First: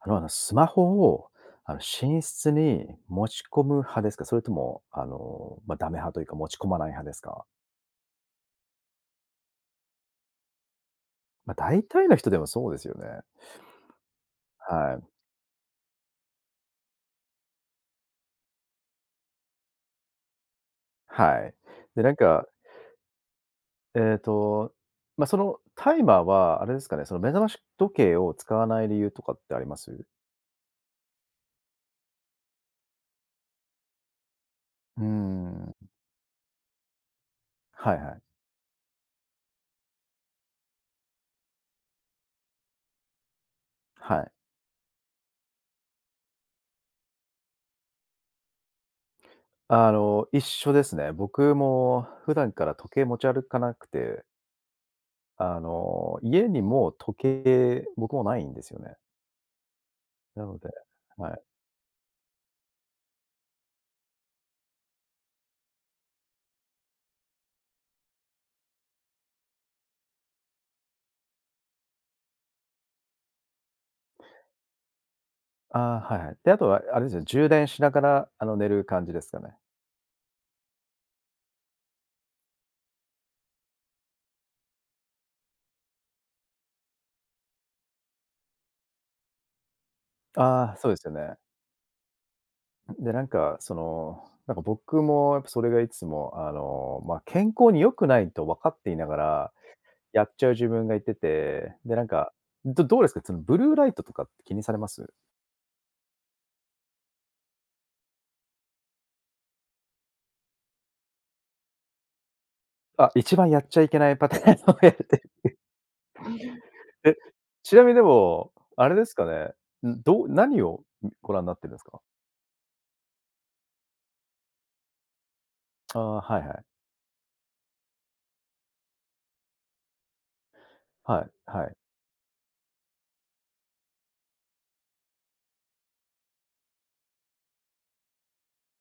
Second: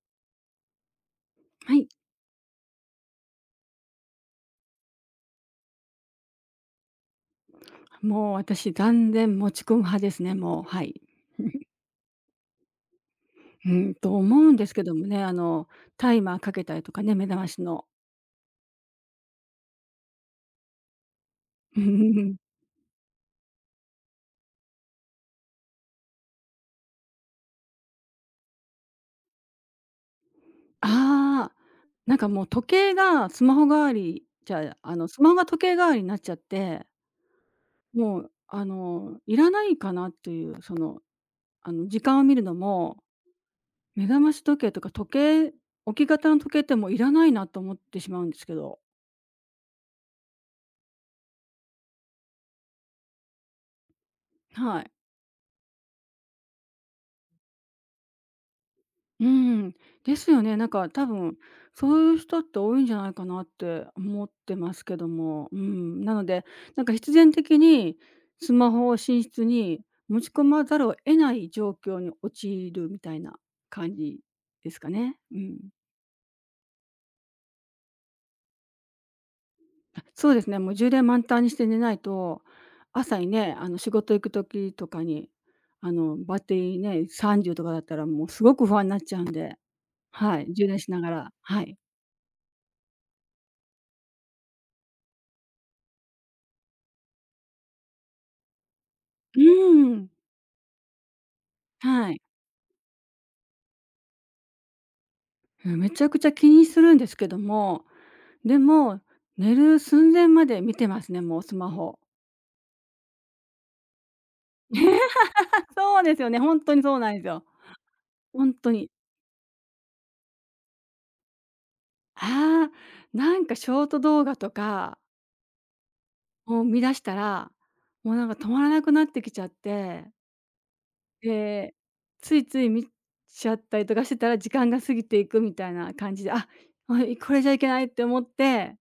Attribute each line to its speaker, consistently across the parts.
Speaker 1: スマホを、
Speaker 2: はい。
Speaker 1: 寝室に持ち込む派ですか？それとも、ま、ダメ派というか、持ち込まない派ですか？
Speaker 2: もう私断然持ち込む派ですね、もう、はい。
Speaker 1: ま、大体の人でもそうですよね。
Speaker 2: うん、と思うんですけど
Speaker 1: はい。
Speaker 2: もね、タイマーかけたりとかね、目覚ましの。
Speaker 1: はい。で、なん か、えっと、ま、そのタイマーはあれですかね、その目覚まし時計を使わない理由とかってあります？
Speaker 2: ああ、なんかもう時計がスマホ代わりじゃあ、
Speaker 1: うー
Speaker 2: スマホが時
Speaker 1: ん。
Speaker 2: 計代わりになっちゃって、
Speaker 1: はいは
Speaker 2: も
Speaker 1: い。
Speaker 2: う、いらないかなっていう、時間を見るのも、目覚
Speaker 1: は
Speaker 2: ま
Speaker 1: い。
Speaker 2: し時計とか計置き型の時計ってもういらないなと思ってしまうんですけど。
Speaker 1: あの、一緒ですね。僕も普段から時計持ち歩かなくて、
Speaker 2: はい。
Speaker 1: あの、家にもう時計、僕もないんですよね。
Speaker 2: うん、ですよ
Speaker 1: な
Speaker 2: ね。
Speaker 1: の
Speaker 2: なん
Speaker 1: で、
Speaker 2: か多
Speaker 1: は
Speaker 2: 分、
Speaker 1: い。
Speaker 2: そういう人って多いんじゃないかなって思ってますけども、うん。なので、なんか必然的にスマホを寝室に持ち込まざるを得ない状況に陥るみたいな感じですかね。うん。
Speaker 1: ああ、はいはい。で、あとはあれですね、充電しながら、あの、寝る感じですかね。
Speaker 2: そうですね、もう充電満タンにして寝ないと、朝にね、仕事行く時とかに、バッテリーね、30とかだったらもうすごく不安になっちゃうんで、はい、充
Speaker 1: ああ、
Speaker 2: 電
Speaker 1: そ
Speaker 2: し
Speaker 1: うで
Speaker 2: な
Speaker 1: す
Speaker 2: が
Speaker 1: よ
Speaker 2: ら
Speaker 1: ね。
Speaker 2: はい。
Speaker 1: で、なんか、その、なんか僕もやっぱそれがいつも、あの、まあ、健康に良くないと分かっていなが
Speaker 2: う
Speaker 1: ら、
Speaker 2: ん、
Speaker 1: やっちゃう自分がいてて、で、なん
Speaker 2: はい。
Speaker 1: か、うですか、そのブルーライトとかって気にされます？
Speaker 2: うん、めちゃくちゃ気にするんですけども、でも、寝る寸前まで見てますね、もうスマホ。
Speaker 1: あ、一番やっちゃいけないパターンをやって、
Speaker 2: そうですよね、本当にそうなん
Speaker 1: え、
Speaker 2: ですよ。
Speaker 1: ちなみにでも、
Speaker 2: 本当
Speaker 1: あ
Speaker 2: に。
Speaker 1: れですかね、ん、何を、ご覧になってるんですか？
Speaker 2: ああ、なんかショート動画とか
Speaker 1: ああ、はいは
Speaker 2: を
Speaker 1: い。
Speaker 2: 見出したら、もうなんか止まらなくなってきちゃって、
Speaker 1: はいは
Speaker 2: で、
Speaker 1: い。
Speaker 2: ついつい見ちゃったりとかしてたら時間が過ぎていくみたいな感じで、これじゃいけないって思って、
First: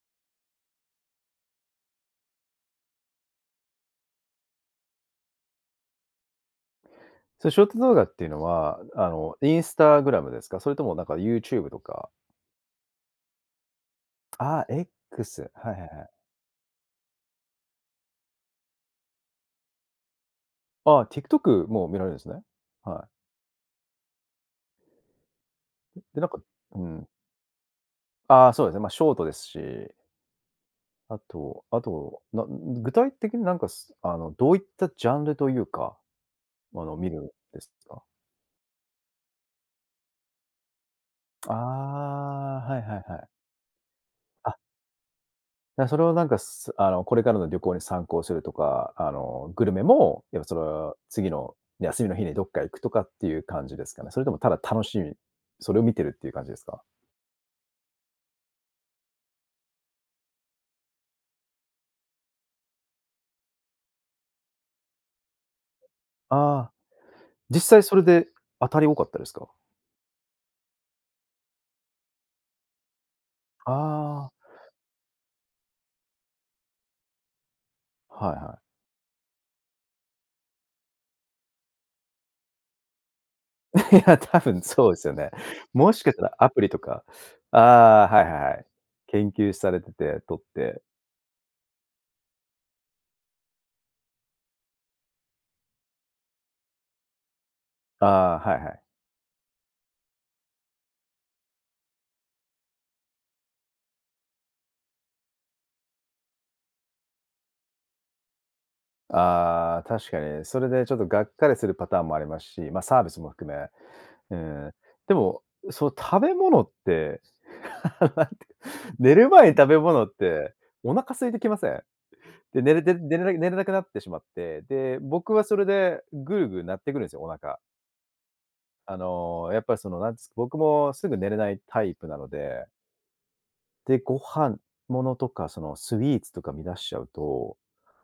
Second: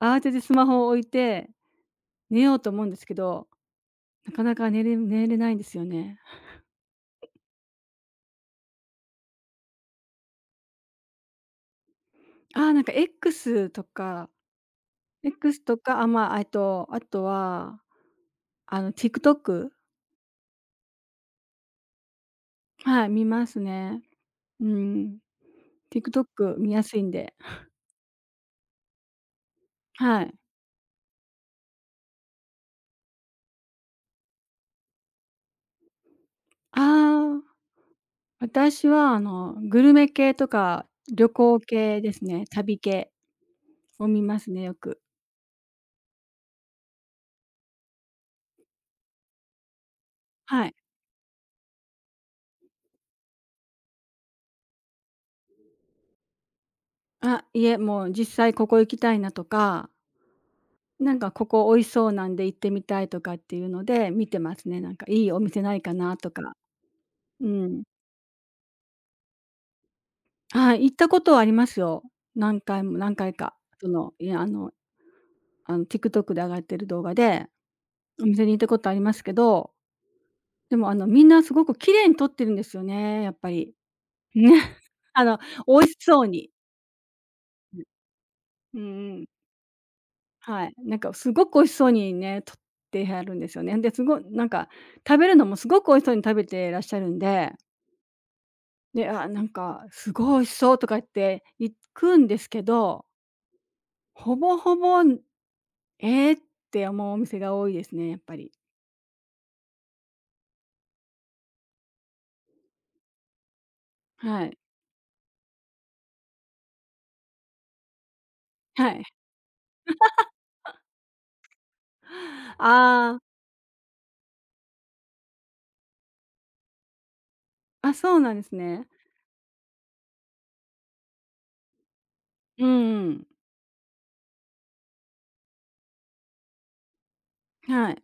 Speaker 2: 慌ててスマホを置いて寝ようと思うんですけど、なかなか寝れないんですよね。
Speaker 1: それショート動画っていうのは、あの、インスタグラムですか？それともなんか YouTube とか。
Speaker 2: ああ、なんか X とか、
Speaker 1: ああ、X、はいはいは
Speaker 2: あ、
Speaker 1: い。
Speaker 2: まあ、あとは、TikTok、
Speaker 1: ああ、TikTok も見られるんですね。
Speaker 2: はい、
Speaker 1: は
Speaker 2: 見ますね。うん。
Speaker 1: い。で、なんか
Speaker 2: TikTok 見
Speaker 1: う
Speaker 2: やすい
Speaker 1: ん。
Speaker 2: んで。
Speaker 1: ああ、そうですね、まあ、ショートですし、
Speaker 2: はい。
Speaker 1: あと、な具体的になんか、あの、どういったジャンルというか、あの、見るん
Speaker 2: ああ、
Speaker 1: ですか？
Speaker 2: 私はグルメ系とか旅行系
Speaker 1: あ
Speaker 2: ですね、
Speaker 1: あ、
Speaker 2: 旅
Speaker 1: はいはい
Speaker 2: 系
Speaker 1: はい。
Speaker 2: を見ます
Speaker 1: あ、
Speaker 2: ね、よく。
Speaker 1: だ、それをなんか、あの、これからの旅行に参考するとか、あの、グルメも、やっぱそれ
Speaker 2: はい。
Speaker 1: は次の休みの日にどっか行くとかっていう感じですかね？それともただ楽しみ、それを見てるっていう感じですか？
Speaker 2: あ、いえ、もう実際ここ行きたいなとか、なんかここ美味しそうなんで行ってみたいとかっていうので見てますね。なんかいいお店ないかなとか。
Speaker 1: ああ、
Speaker 2: う
Speaker 1: 実
Speaker 2: ん。
Speaker 1: 際それで当たり多かったですか？
Speaker 2: はい、行ったことはありますよ。何回も何回か。その、い
Speaker 1: あ
Speaker 2: や、あのあの TikTok で上がってる動画で、
Speaker 1: あ、
Speaker 2: お
Speaker 1: はい
Speaker 2: 店に行っ
Speaker 1: は
Speaker 2: たことありますけど、でもあのみんなすごく綺麗に撮ってるんですよね、やっぱり。
Speaker 1: い。いや、多
Speaker 2: ね。
Speaker 1: 分そうです よ
Speaker 2: あ
Speaker 1: ね。
Speaker 2: の美味
Speaker 1: も
Speaker 2: し
Speaker 1: しかし
Speaker 2: そ
Speaker 1: た
Speaker 2: う
Speaker 1: ら
Speaker 2: に。
Speaker 1: アプリとか、ああ、はいはいはい。
Speaker 2: うんうん。
Speaker 1: 研究されてて、撮っ
Speaker 2: はい。
Speaker 1: て。
Speaker 2: なんかすごく美味しそうにね、撮ってはるんですよね。で、すごいなんか食べるのもすごく美味しそうに食べてらっしゃるんで、
Speaker 1: ああ、はいはい。
Speaker 2: で、あ、なんかすごい美味しそうとか言って行くんですけど、ほぼほぼええ！って思うお店が多いですね、やっぱり。
Speaker 1: ああ、確かにそれでちょっとがっかりするパターンもありますし、ま、サービスも含め、う
Speaker 2: はい。
Speaker 1: ん。でも、そう、食べ物って、
Speaker 2: はい。
Speaker 1: 寝る前に食べ物って、お腹空いてきません？で、
Speaker 2: ああ、
Speaker 1: 寝れなくなってしまって、で、僕はそれでぐるぐるなってくるんですよ、お腹。
Speaker 2: あ、そうなんですね。
Speaker 1: あの、やっぱりその、なんですか僕もすぐ寝れないタイプなの
Speaker 2: う
Speaker 1: で、
Speaker 2: んうん。
Speaker 1: で、ものとか、そのスイーツとか乱しちゃうと、
Speaker 2: はい。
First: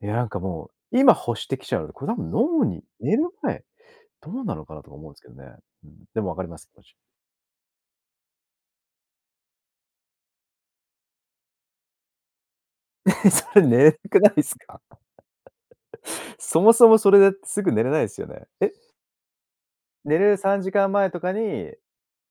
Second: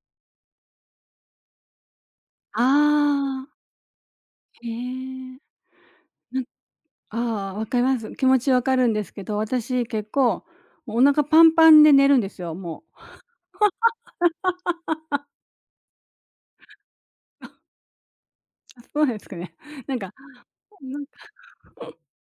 Speaker 1: いや、なんかもう、今欲してきちゃうので、これ多分
Speaker 2: あ
Speaker 1: 脳に寝る
Speaker 2: あ、
Speaker 1: 前、どうなの
Speaker 2: へ
Speaker 1: かなとか思うんですけど
Speaker 2: え。
Speaker 1: ね。うん、でもわ
Speaker 2: な
Speaker 1: か
Speaker 2: ん
Speaker 1: ります、気持ち。
Speaker 2: ああ、わかります。気持ちわかるんですけど、私結構、もうお腹パンパンで寝るんですよ、もう。
Speaker 1: それ寝れなくないですか？そもそもそれですぐ寝れないですよね。え、
Speaker 2: あ、そうなんですかね。なんか
Speaker 1: 寝る3時
Speaker 2: な
Speaker 1: 間
Speaker 2: ん
Speaker 1: 前
Speaker 2: か、
Speaker 1: とかに、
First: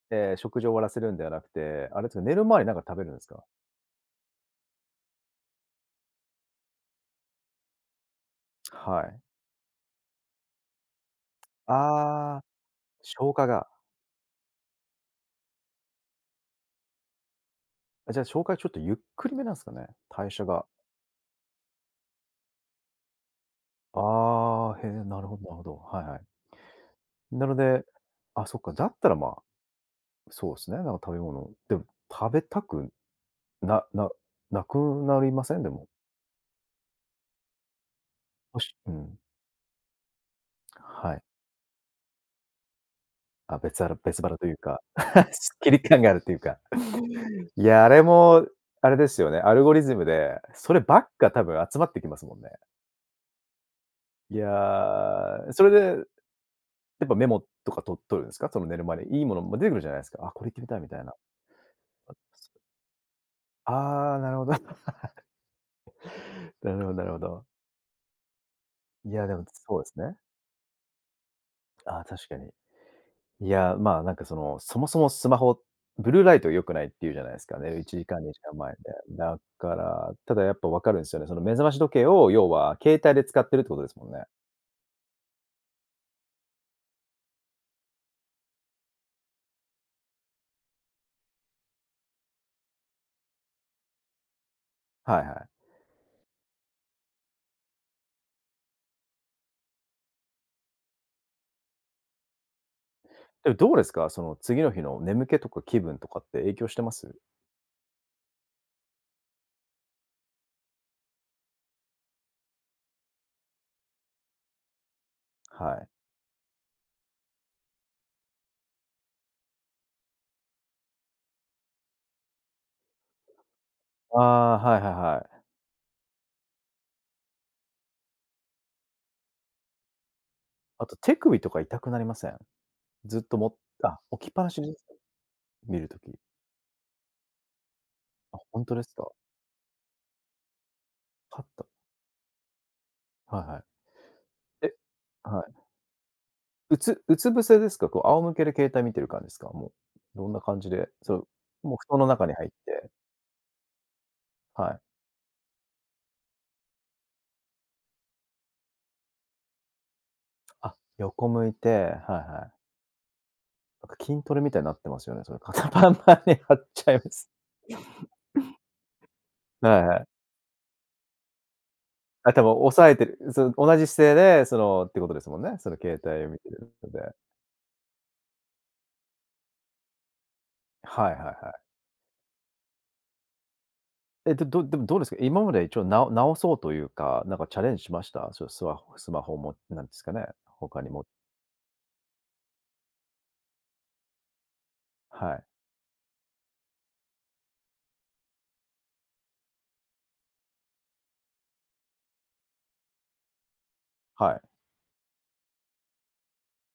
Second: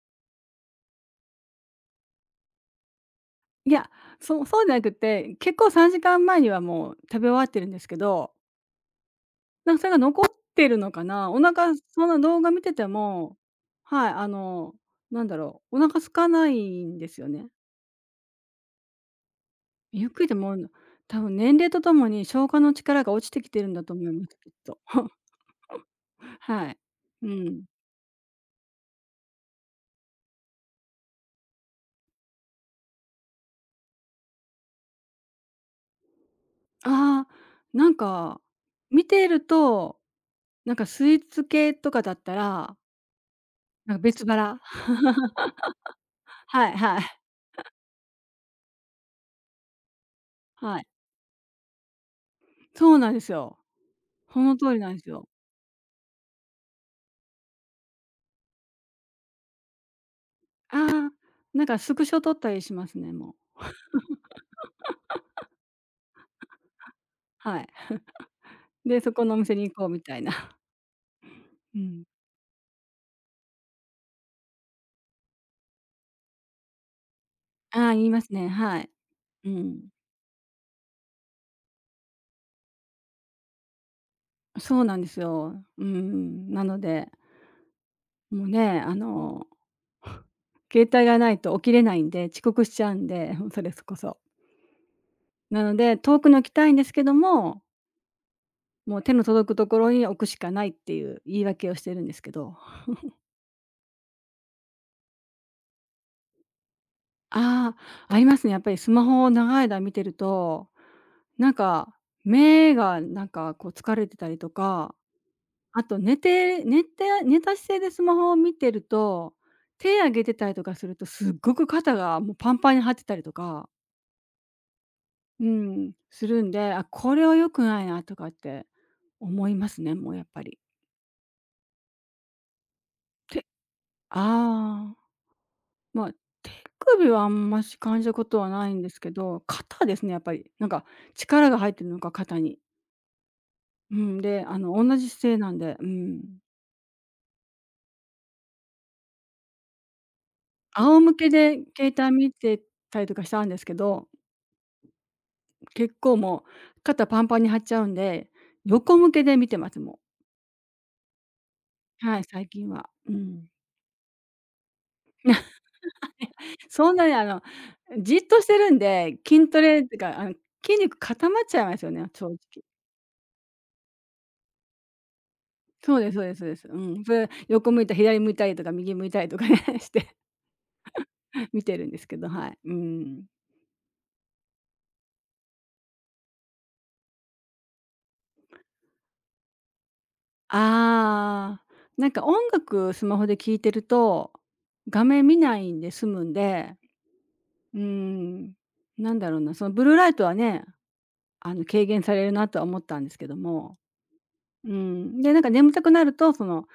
Speaker 1: ええ、食事を終わらせるんではなくて、あれですか、寝る前になんか食べるんですか？
Speaker 2: いや、そうじゃなくて、結構3時間前にはもう食べ終わってるんですけど
Speaker 1: はい。
Speaker 2: なんかそれが残ってるのかな。お腹その動
Speaker 1: ああ、
Speaker 2: 画見てて
Speaker 1: 消
Speaker 2: も、
Speaker 1: 化が。
Speaker 2: はい、なんだろう、お腹空かないんですよね。
Speaker 1: あ、じゃあ消化ちょっとゆっくりめなんすかね、
Speaker 2: ゆっくり
Speaker 1: 代
Speaker 2: で
Speaker 1: 謝
Speaker 2: も
Speaker 1: が。
Speaker 2: 多分年齢とともに消化の力が落ちてきてるんだと思います、きっ
Speaker 1: あ
Speaker 2: と。
Speaker 1: あ、へえ、なるほどなるほど。はいはい。
Speaker 2: はい。う
Speaker 1: なの
Speaker 2: ん。
Speaker 1: で、あ、そっか、だったら、まあ、そうですね、なんか食べ物、でも食べたくなななくなりません？でも。
Speaker 2: ああ、なんか、
Speaker 1: もしう
Speaker 2: 見
Speaker 1: ん、
Speaker 2: てると、なんかス
Speaker 1: は
Speaker 2: イ
Speaker 1: い。
Speaker 2: ーツ系とかだったら、
Speaker 1: あ、別
Speaker 2: な
Speaker 1: 腹
Speaker 2: んか
Speaker 1: 別
Speaker 2: 別
Speaker 1: 腹という
Speaker 2: 腹。
Speaker 1: か、すっきり感があるというか。
Speaker 2: はいはい。
Speaker 1: いや、あれも、あれですよね、アルゴリズムで、そ
Speaker 2: は
Speaker 1: れ
Speaker 2: い。
Speaker 1: ばっか多分集まってきますもんね。
Speaker 2: そうなんですよ。
Speaker 1: い
Speaker 2: その通りなんですよ。
Speaker 1: や、それで、やっぱメモとかと取るんですか？その寝る前にいいものも出てくるじゃないですか。あ、これ決めたみたい
Speaker 2: あ
Speaker 1: な。
Speaker 2: あ、なんかスクショ撮ったりしますね、もう。
Speaker 1: ああ、なるほど。なるほどなるほど。
Speaker 2: はい。で、
Speaker 1: い
Speaker 2: そこ
Speaker 1: や、で
Speaker 2: のお
Speaker 1: も
Speaker 2: 店に行
Speaker 1: そう
Speaker 2: こ
Speaker 1: で
Speaker 2: う
Speaker 1: す
Speaker 2: み
Speaker 1: ね。
Speaker 2: たいな。う
Speaker 1: ああ、
Speaker 2: ん。
Speaker 1: 確かに。いや、まあ、なんかその、そもそもスマホ、ブルーライト良くないっていうじゃないですかね、寝る
Speaker 2: ああ、
Speaker 1: 1
Speaker 2: 言い
Speaker 1: 時
Speaker 2: ま
Speaker 1: 間、
Speaker 2: す
Speaker 1: 2
Speaker 2: ね。
Speaker 1: 時間前で。
Speaker 2: はい。
Speaker 1: だ
Speaker 2: う
Speaker 1: か
Speaker 2: ん。
Speaker 1: ら、ただやっぱ分かるんすよね。その目覚まし時計を要は携帯で使ってるってことですもんね。
Speaker 2: そうなんですよ。うん。なので、もうね、携帯がないと起きれないんで、遅刻しちゃうんで、ほんそれこそ。
Speaker 1: はいはい。
Speaker 2: なので、遠くに置きたいんですけども、もう手の届くところに置くしかないっていう言い訳をしてるんですけど。
Speaker 1: でもどうですか？その次の日の眠気とか気分とかって影響してます？
Speaker 2: ああ、ありますね。やっぱりスマホを長い間見てると、なんか、目がなんかこう疲れてたりとか
Speaker 1: は
Speaker 2: あ
Speaker 1: い。
Speaker 2: と寝た姿勢でスマホを見てると、手上げてたりとかすると、すっごく肩がもうパンパンに張ってたりとか、
Speaker 1: ああ、はいはいはい。
Speaker 2: うん、するんで、あ、これは良くないなとかって思いますね、もうやっぱり。
Speaker 1: あと手首とか痛くなりません？ずっと
Speaker 2: て
Speaker 1: もっ、あ、置きっぱなしですか？
Speaker 2: ああ、
Speaker 1: 見る
Speaker 2: まあ、
Speaker 1: 時。
Speaker 2: 手首はあんまし感じたこ
Speaker 1: あ、
Speaker 2: とは
Speaker 1: ほん
Speaker 2: な
Speaker 1: と
Speaker 2: いん
Speaker 1: で
Speaker 2: で
Speaker 1: す
Speaker 2: す
Speaker 1: か？
Speaker 2: けど、肩ですね、やっぱり。なんか
Speaker 1: はっ
Speaker 2: 力が
Speaker 1: た。
Speaker 2: 入ってるのか、肩に。
Speaker 1: はいはい。
Speaker 2: うん、で、
Speaker 1: え、
Speaker 2: 同じ姿勢
Speaker 1: は
Speaker 2: な
Speaker 1: い。
Speaker 2: んで、うん。
Speaker 1: うつうつ伏せですか？こう仰向けで携帯見てる感じですか？もう、どんな感じで、
Speaker 2: 仰向
Speaker 1: そ
Speaker 2: けで
Speaker 1: う、もう布
Speaker 2: 携
Speaker 1: 団の
Speaker 2: 帯
Speaker 1: 中
Speaker 2: 見
Speaker 1: に入っ
Speaker 2: て
Speaker 1: て、
Speaker 2: たりとかしたんですけど
Speaker 1: はい。
Speaker 2: 結構もう、肩パンパンに張っちゃうんで、横向けで見てます、もう。
Speaker 1: あ、横向いて、はい
Speaker 2: はい、最
Speaker 1: はい。
Speaker 2: 近は。うん。
Speaker 1: なんか筋トレみたいになってますよね、それ。肩パンマンに貼っち
Speaker 2: そ
Speaker 1: ゃ
Speaker 2: ん
Speaker 1: い
Speaker 2: な
Speaker 1: ま
Speaker 2: に
Speaker 1: す。
Speaker 2: じっとしてるんで、筋ト
Speaker 1: は
Speaker 2: レ
Speaker 1: い
Speaker 2: って
Speaker 1: はい。
Speaker 2: か、筋肉固まっちゃいますよね、正
Speaker 1: あ、
Speaker 2: 直。
Speaker 1: 多分抑えてる。その同じ姿勢で、そのってことですもんね。その
Speaker 2: そう
Speaker 1: 携
Speaker 2: ですそう
Speaker 1: 帯を
Speaker 2: です
Speaker 1: 見
Speaker 2: そう
Speaker 1: て
Speaker 2: です。
Speaker 1: る
Speaker 2: う
Speaker 1: ので。
Speaker 2: ん。それ、横向いた、左向いたりとか、右向いたりとかね、して
Speaker 1: はいはいは
Speaker 2: 見
Speaker 1: い。
Speaker 2: てるんですけど、はい。うん。
Speaker 1: え、でもどうですか？今まで一応なお直そうというか、なんかチャレンジしました？そうスマホもなんですかね、他にも
Speaker 2: ああ、なんか音楽スマホで聴いてると、画面
Speaker 1: は
Speaker 2: 見
Speaker 1: い、
Speaker 2: ないんで済むんで、うーん、なんだろうな、そのブルーライトはね軽減されるなとは思ったんですけども。
Speaker 1: はい。
Speaker 2: うん。で、なんか眠たくなると、その、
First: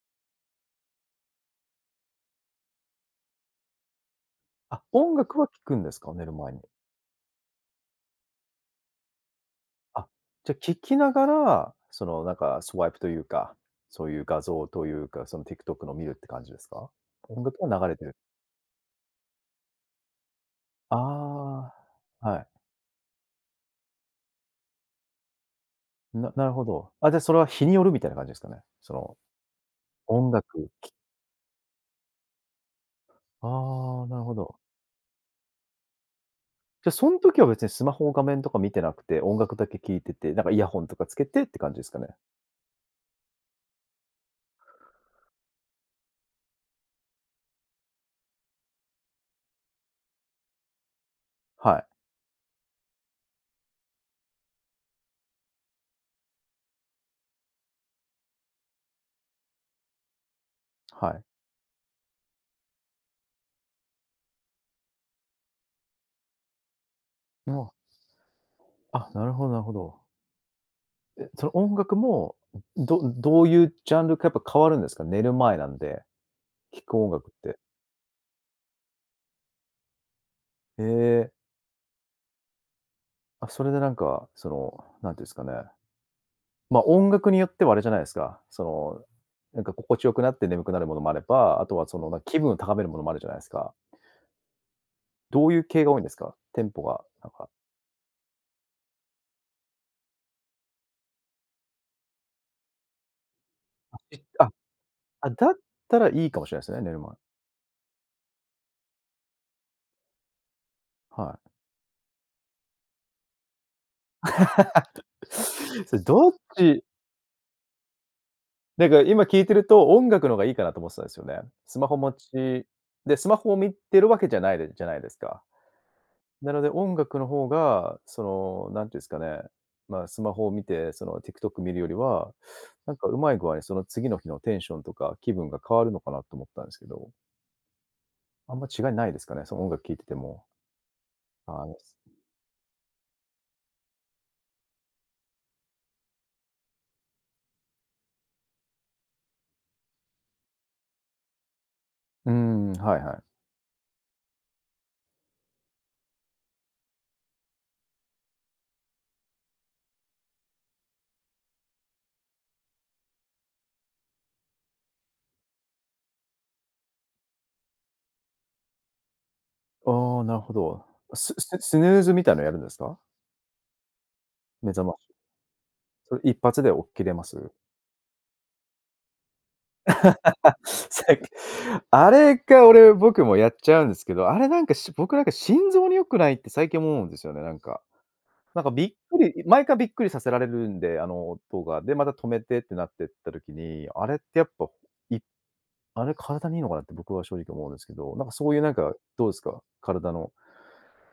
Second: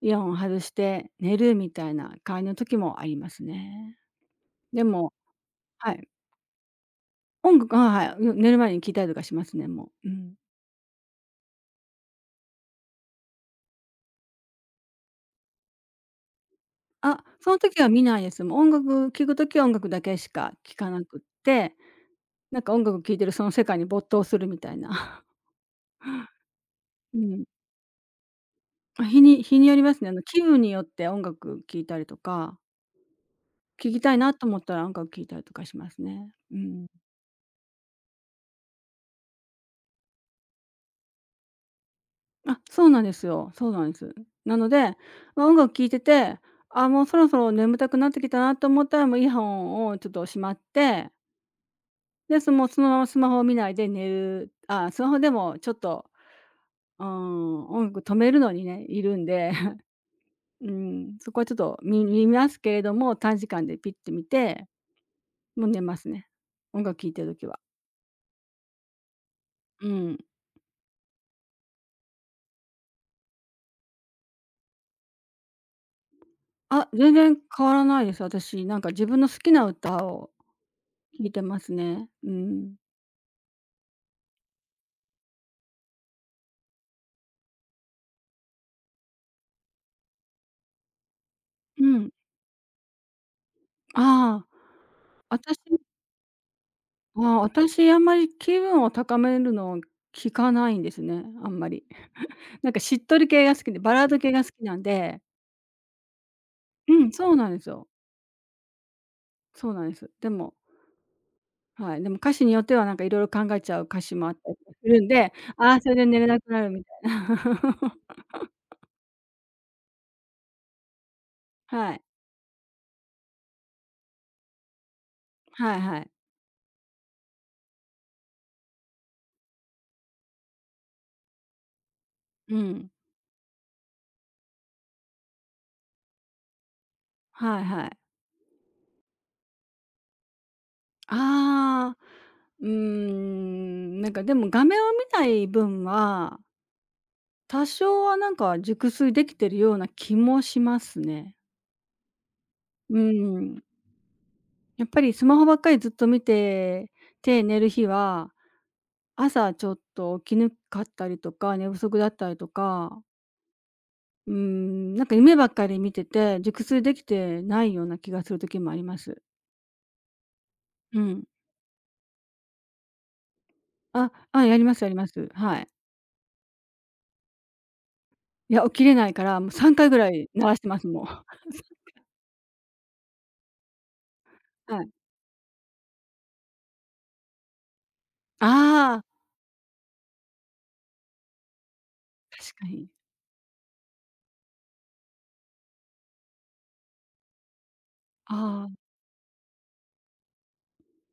Speaker 2: イヤホンを外して寝るみたいな感じの時もありますね。で
Speaker 1: あ、
Speaker 2: も
Speaker 1: 音楽は聴くん
Speaker 2: は
Speaker 1: です
Speaker 2: い。
Speaker 1: か？寝る前に。
Speaker 2: 音楽ははい。寝る前に聞いたりとかしますね、も
Speaker 1: あ、
Speaker 2: う。うん。
Speaker 1: じゃ、聴きながら、そのなんかスワイプというか、そういう画像というか、その TikTok の見るって感じですか？
Speaker 2: あ、
Speaker 1: 音
Speaker 2: その
Speaker 1: 楽が
Speaker 2: 時は
Speaker 1: 流れ
Speaker 2: 見
Speaker 1: てる。
Speaker 2: ないです。もう音楽聴く時は音楽だけしか聴か
Speaker 1: あ
Speaker 2: なくって、
Speaker 1: あ、は
Speaker 2: な
Speaker 1: い。
Speaker 2: んか音楽聴いてるその世界に没頭するみたいな。
Speaker 1: ななるほど。あ、じ
Speaker 2: う
Speaker 1: ゃ、それ
Speaker 2: ん。
Speaker 1: は日によるみたいな感じですかね？そ
Speaker 2: まあ、
Speaker 1: の
Speaker 2: 日によりますね。
Speaker 1: 音
Speaker 2: 気
Speaker 1: 楽。
Speaker 2: 分によって音楽聴いたりとか、聴き
Speaker 1: ああ、
Speaker 2: た
Speaker 1: な
Speaker 2: い
Speaker 1: る
Speaker 2: な
Speaker 1: ほ
Speaker 2: と思
Speaker 1: ど。
Speaker 2: ったら音楽聴いたりとかしますね。うん。
Speaker 1: じゃあ、そん時は別にスマホの画面とか見てなくて、音楽だけ聴いてて、なんかイヤホンとかつけてって感じですかね？
Speaker 2: あ、そうなんですよ。そうなんです。なので、まあ、音楽聴いてて、あ、もうそろそろ眠たくなってきたなと思ったら、もうイヤホンをちょっとしまって、
Speaker 1: はい、
Speaker 2: で、そのままスマホを見ないで寝る、あ、スマホでもちょっと、うん、音楽止めるのにね、いるんで、う
Speaker 1: は
Speaker 2: ん、
Speaker 1: い。
Speaker 2: そこはちょっと見ますけれども、短時間でピッて見て、もう寝ますね。音楽聴いてる時
Speaker 1: も
Speaker 2: は。
Speaker 1: う、あ、なるほどなるほ
Speaker 2: う
Speaker 1: ど。
Speaker 2: ん。
Speaker 1: え、その音楽も、ういうジャンルかやっぱ変わるんですか？寝る前なんで、聴
Speaker 2: あ、
Speaker 1: く音
Speaker 2: 全
Speaker 1: 楽っ
Speaker 2: 然
Speaker 1: て。
Speaker 2: 変わらないです、私。なんか自分の好きな歌を
Speaker 1: え
Speaker 2: 聴い
Speaker 1: え、
Speaker 2: てますね。うん。
Speaker 1: あ、それでなんか、その、なんていうんですかね、まあ、音楽によってはあれじゃないですか、その、なんか心地よくなって眠くなるものもあれば、あと
Speaker 2: う
Speaker 1: はそ
Speaker 2: ん。
Speaker 1: の、なんか気分を高めるものもあるじゃないですか。
Speaker 2: ああ、
Speaker 1: どうい
Speaker 2: 私
Speaker 1: う系が多いんですか？テンポが、
Speaker 2: あ
Speaker 1: なん
Speaker 2: あ、
Speaker 1: か。
Speaker 2: 私あんまり気分を高めるのを聞かないんですね、あんまり。なんかしっとり系が好きで、バラード
Speaker 1: え。
Speaker 2: 系が好
Speaker 1: あ、
Speaker 2: きなんで
Speaker 1: あ、だったらいいかもしれないですね、寝る
Speaker 2: うん、
Speaker 1: 前。
Speaker 2: そうなんですよ。そうなんです。でも
Speaker 1: はい。
Speaker 2: はい、でも歌詞によってはなんかいろいろ考えちゃう歌詞もあったりとかするんで、ああ、それ
Speaker 1: それ
Speaker 2: で寝れ
Speaker 1: どっ
Speaker 2: なくなるみ
Speaker 1: ち
Speaker 2: たいな。
Speaker 1: なんか今聞いてると、音楽のがいいかなと思ってたんですよね。スマ
Speaker 2: は
Speaker 1: ホ
Speaker 2: い。
Speaker 1: 持ちで、スマホを見てるわけじゃないでじゃないですか。
Speaker 2: はいはい。
Speaker 1: なので音楽の方が、その、なんていうんですかね、まあ、スマホを見て、その TikTok 見るよりは、
Speaker 2: うん。
Speaker 1: なんかうまい具合にその次の日のテンションとか気分が変わるのかなと思ったんですけど、
Speaker 2: はいはい。
Speaker 1: あんま違いないですかね、その音楽聴いてても。あ
Speaker 2: ああ、うーん、なんかでも画面を見ない分は多少はなんか熟睡できてるような気もしますね。
Speaker 1: のうーん、
Speaker 2: う
Speaker 1: はいはい。
Speaker 2: ん。やっぱりスマホばっかりずっと見てて、寝る日は、朝ちょっと起きぬかったりとか、寝不足だったりとか、うん、なんか夢ばっかり見てて、熟睡できてないような気がする時もあります。
Speaker 1: ああ、なるほど。
Speaker 2: うん。
Speaker 1: スヌーズみたいのやるんですか？
Speaker 2: あ、あ、やり
Speaker 1: 目
Speaker 2: ます
Speaker 1: 覚
Speaker 2: やり
Speaker 1: ま
Speaker 2: ま
Speaker 1: し。
Speaker 2: す。はい。
Speaker 1: それ一発で起きれます？
Speaker 2: いや、起きれないから、もう3回ぐらい
Speaker 1: あ、
Speaker 2: 鳴ら してます、も
Speaker 1: さ
Speaker 2: う。
Speaker 1: っきあれが僕もやっちゃうんですけど、あれなんか、
Speaker 2: はい。
Speaker 1: 僕なんか心臓に良くないって最近思うんですよね、なんか。なんかびっ
Speaker 2: ああ、
Speaker 1: くり毎回びっくりさせられるんで、あの音が。で、また止め
Speaker 2: 確
Speaker 1: てっ
Speaker 2: か
Speaker 1: てな
Speaker 2: に。
Speaker 1: ってった時に、あれってやっぱ、いあれ体にいいのかなって僕は正直思うんですけど、なんかそういう
Speaker 2: あ
Speaker 1: なん
Speaker 2: あ。
Speaker 1: か、どうですか？体の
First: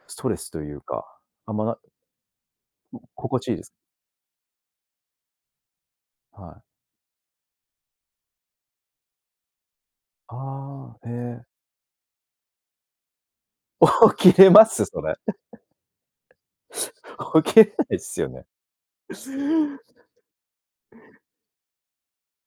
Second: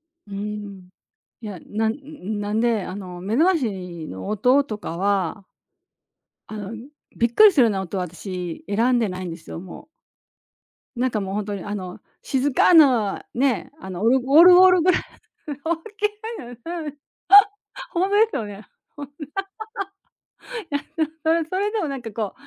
Speaker 1: スト
Speaker 2: うー
Speaker 1: レスという
Speaker 2: ん。
Speaker 1: か、
Speaker 2: い
Speaker 1: あん
Speaker 2: や、
Speaker 1: まな
Speaker 2: なんなんで、目
Speaker 1: 心
Speaker 2: 覚
Speaker 1: 地い
Speaker 2: ま
Speaker 1: いです？
Speaker 2: しの音とかは、あ
Speaker 1: はい。
Speaker 2: の、びっくりするような音は私選んでないんですよ、もう。
Speaker 1: あ
Speaker 2: な
Speaker 1: あ、
Speaker 2: ん
Speaker 1: へ
Speaker 2: かもうほんと
Speaker 1: え。
Speaker 2: に、静かなね、オル
Speaker 1: 起き
Speaker 2: オ
Speaker 1: れ
Speaker 2: ル
Speaker 1: ま
Speaker 2: ゴール
Speaker 1: す？
Speaker 2: ぐら
Speaker 1: そ
Speaker 2: い
Speaker 1: れ。
Speaker 2: の大きいの、うん、
Speaker 1: 起きれないっ
Speaker 2: ほんと
Speaker 1: す
Speaker 2: で
Speaker 1: よ
Speaker 2: すよ
Speaker 1: ね。
Speaker 2: ね。ほんとに、それでもなんかこう、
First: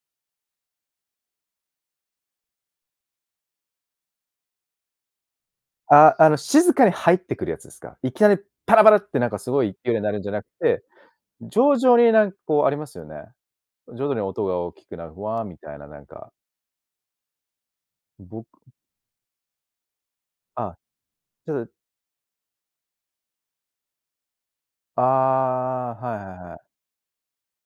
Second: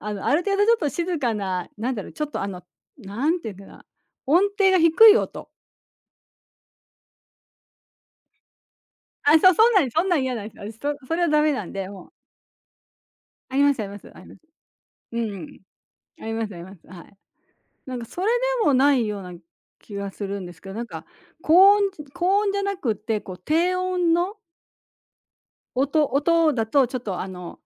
Speaker 2: ある程度ちょっと静かな、なんだろう、ちょっとなんていうかな、音程が低い音。
Speaker 1: あ、あの、静かに入ってくるやつですか？いきなりパラパラってなん
Speaker 2: あ、
Speaker 1: か
Speaker 2: そ
Speaker 1: す
Speaker 2: う、
Speaker 1: ご
Speaker 2: そん
Speaker 1: い
Speaker 2: なん
Speaker 1: 勢いに
Speaker 2: そん
Speaker 1: な
Speaker 2: な
Speaker 1: る
Speaker 2: ん
Speaker 1: んじゃ
Speaker 2: 嫌な
Speaker 1: なく
Speaker 2: んですよ。私
Speaker 1: て、
Speaker 2: そそれはダメなん
Speaker 1: 徐
Speaker 2: で、
Speaker 1: 々
Speaker 2: もう。
Speaker 1: になんこうありますよね。
Speaker 2: ありますあり
Speaker 1: 徐
Speaker 2: ます
Speaker 1: 々
Speaker 2: あ
Speaker 1: に
Speaker 2: ります。
Speaker 1: 音が大きくなる、
Speaker 2: うんう
Speaker 1: わあみ
Speaker 2: ん。
Speaker 1: たいななん
Speaker 2: あ
Speaker 1: か、
Speaker 2: りますあります。はい。なんかそれ
Speaker 1: 僕
Speaker 2: でもないような気がするんですけど、
Speaker 1: あ、
Speaker 2: なんか
Speaker 1: ちょっと
Speaker 2: 高音じゃなくて、こう低音の
Speaker 1: ああ、
Speaker 2: 音
Speaker 1: はいはい
Speaker 2: 音
Speaker 1: は
Speaker 2: だ
Speaker 1: い。
Speaker 2: とちょっと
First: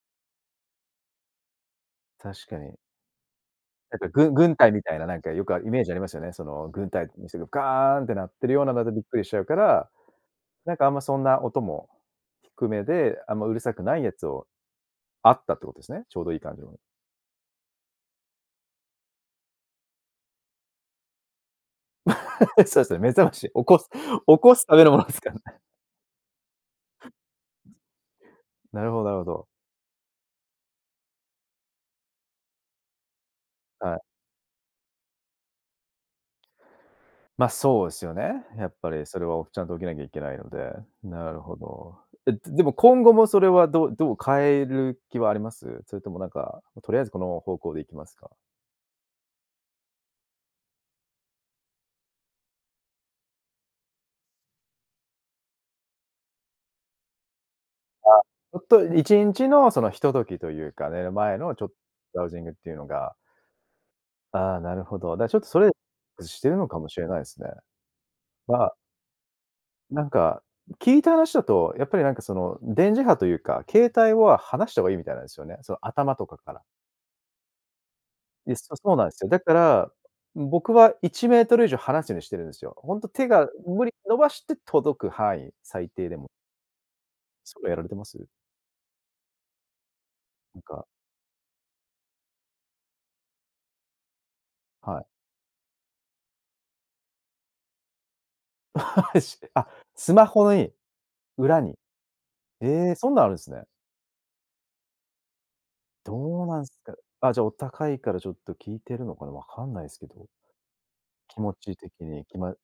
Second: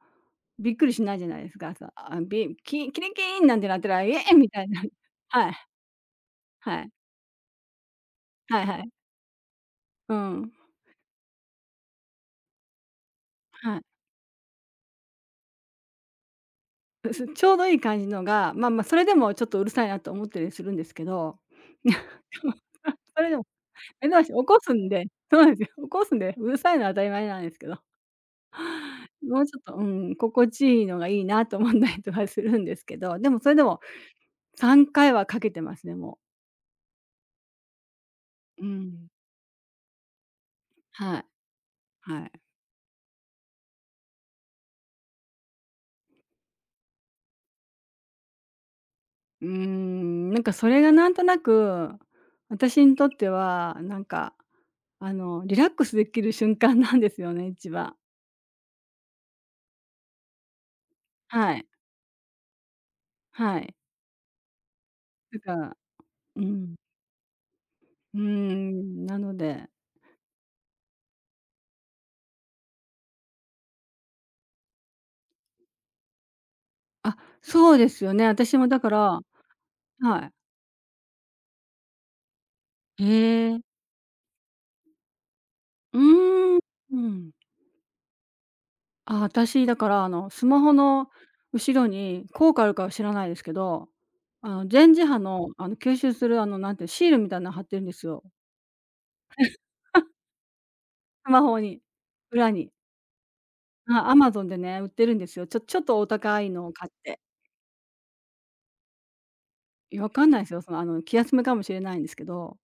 Speaker 2: びっくりしないじゃないですか。さあ、
Speaker 1: 確
Speaker 2: び
Speaker 1: かに。
Speaker 2: キキリキーンなんてなった
Speaker 1: なん
Speaker 2: ら、
Speaker 1: か
Speaker 2: イエ
Speaker 1: ぐ
Speaker 2: ーみ
Speaker 1: 軍
Speaker 2: たい
Speaker 1: 隊
Speaker 2: な。
Speaker 1: み たいな、なんかよ
Speaker 2: は
Speaker 1: く
Speaker 2: い、
Speaker 1: イメージありますよね。その
Speaker 2: はい、
Speaker 1: 軍隊の人がガーンってなってる
Speaker 2: は
Speaker 1: よう
Speaker 2: い
Speaker 1: な
Speaker 2: は
Speaker 1: のだ
Speaker 2: い。
Speaker 1: とびっくりしちゃうから、
Speaker 2: うん。
Speaker 1: なんかあんまそんな音も低めで、あんまうるさ
Speaker 2: はい。
Speaker 1: くないやつをあったってことですね、ちょうどいい感じの。
Speaker 2: ちょうどいい感じのが、まあまあ、それでもちょっとうるさいなと思ったりするんですけど、
Speaker 1: そうですね、目
Speaker 2: そ
Speaker 1: 覚
Speaker 2: れ
Speaker 1: ま
Speaker 2: で
Speaker 1: し、
Speaker 2: も、
Speaker 1: 起こす
Speaker 2: 目覚まし
Speaker 1: 起
Speaker 2: 起
Speaker 1: こ
Speaker 2: こ
Speaker 1: す
Speaker 2: す
Speaker 1: ため
Speaker 2: ん
Speaker 1: のも
Speaker 2: で
Speaker 1: のですから
Speaker 2: そうなん
Speaker 1: ね。
Speaker 2: ですよ。起こすんで、うるさいのは当たり前なんですけど。
Speaker 1: なるほどなるほ
Speaker 2: もう
Speaker 1: ど。
Speaker 2: ちょっと、うん、心地いいのがいいなと思ったりとかするんですけど、でもそれでも
Speaker 1: はい。
Speaker 2: 3回はかけてますね、も
Speaker 1: ま、そうですよね。
Speaker 2: う。う
Speaker 1: やっぱり
Speaker 2: ん。
Speaker 1: それはちゃんと起きなきゃいけないので、
Speaker 2: はい、
Speaker 1: なるほど。
Speaker 2: はい。
Speaker 1: え、でも今後もそれはどう変える気はあります？それともなんか、とりあえずこの方向でいきますか？
Speaker 2: なんかそれがなんとなく、私にとっては、リラックスできる瞬間なんですよね、一番。
Speaker 1: ちょっと1日のそのひとときというかね、寝る前
Speaker 2: は
Speaker 1: のち
Speaker 2: い、
Speaker 1: ょっとラウジングっていうのが、
Speaker 2: はい。
Speaker 1: ああ、なるほど。だ、ちょ
Speaker 2: だ
Speaker 1: っと
Speaker 2: か
Speaker 1: それ
Speaker 2: ら、
Speaker 1: し
Speaker 2: う
Speaker 1: てるの
Speaker 2: ん、
Speaker 1: かもしれないですね。まあ
Speaker 2: なので、
Speaker 1: なんか、聞いた話だと、やっぱりなんかその、電磁波というか、携帯は離した方がいいみたいなんですよね。その頭とかから。
Speaker 2: あ、そうですよね、
Speaker 1: で、
Speaker 2: 私も
Speaker 1: そ
Speaker 2: だか
Speaker 1: そう
Speaker 2: ら、
Speaker 1: なんですよ。だから、
Speaker 2: はい。
Speaker 1: 僕は1メートル以上離すようにしてるんですよ。ほん
Speaker 2: へ
Speaker 1: と手が
Speaker 2: え。
Speaker 1: 無理伸ばして届く範囲、最
Speaker 2: う
Speaker 1: 低でも。
Speaker 2: ーん、うん。
Speaker 1: そういうのやられてます？
Speaker 2: あ、私だから、ス
Speaker 1: な
Speaker 2: マ
Speaker 1: ん
Speaker 2: ホ
Speaker 1: か、
Speaker 2: の後ろに効果あるかは知らないですけど、電
Speaker 1: は
Speaker 2: 磁
Speaker 1: い。
Speaker 2: 波の、吸収する、なんてシールみたいなの貼ってるんですよ。
Speaker 1: しあ、スマホの
Speaker 2: スマホ
Speaker 1: 裏に。
Speaker 2: に、裏に。
Speaker 1: ええ、そんなんあるんすね。
Speaker 2: あ、アマゾンでね、売ってるんですよ。ちょっとお高
Speaker 1: どう
Speaker 2: い
Speaker 1: な
Speaker 2: の
Speaker 1: ん
Speaker 2: を
Speaker 1: す
Speaker 2: 買っ
Speaker 1: か。
Speaker 2: て。
Speaker 1: あ、じゃあお高いからちょっと効いてるのかな、わかんない
Speaker 2: い
Speaker 1: す
Speaker 2: や、
Speaker 1: け
Speaker 2: わか
Speaker 1: ど。
Speaker 2: んないですよ。その、気休
Speaker 1: 気
Speaker 2: めか
Speaker 1: 持
Speaker 2: もし
Speaker 1: ち
Speaker 2: れ
Speaker 1: 的
Speaker 2: ないんですけ
Speaker 1: に、きま
Speaker 2: ど、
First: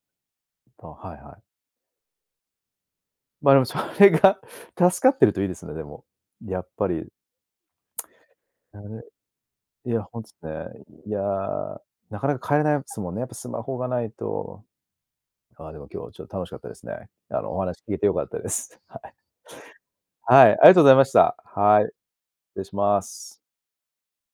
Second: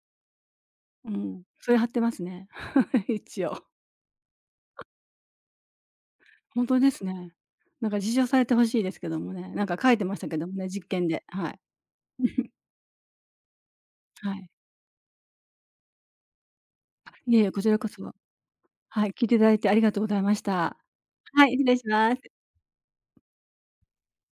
Speaker 1: あ、
Speaker 2: う
Speaker 1: はいは
Speaker 2: ん、
Speaker 1: い。
Speaker 2: それ貼ってますね。一
Speaker 1: まあ、で
Speaker 2: 応。
Speaker 1: もそれが 助かってるといいですね、でも。や
Speaker 2: 本
Speaker 1: っ
Speaker 2: 当
Speaker 1: ぱ
Speaker 2: です
Speaker 1: り。
Speaker 2: ね。なんか自重されてほし
Speaker 1: あ
Speaker 2: いです
Speaker 1: れ、
Speaker 2: けどもね、なんか
Speaker 1: い
Speaker 2: 書い
Speaker 1: や、
Speaker 2: てま
Speaker 1: ほ
Speaker 2: し
Speaker 1: ん
Speaker 2: た
Speaker 1: と
Speaker 2: けどもね、
Speaker 1: ね。
Speaker 2: 実験
Speaker 1: いや、
Speaker 2: で、はい。
Speaker 1: なかなか 変えれないですもんね、やっぱスマホがない
Speaker 2: はい。
Speaker 1: と。ああ、でも今日ちょっと楽しかったですね。
Speaker 2: あ、いえ
Speaker 1: あ
Speaker 2: いえ、
Speaker 1: の、お
Speaker 2: こちら
Speaker 1: 話聞
Speaker 2: こ
Speaker 1: けて
Speaker 2: そ。
Speaker 1: 良かったです。は
Speaker 2: はい、
Speaker 1: い。
Speaker 2: 聞いていただいてありがとうございまし
Speaker 1: はい、ありが
Speaker 2: た。
Speaker 1: とうございました。
Speaker 2: はい、失礼
Speaker 1: はい、
Speaker 2: し
Speaker 1: 失
Speaker 2: ます。
Speaker 1: 礼します。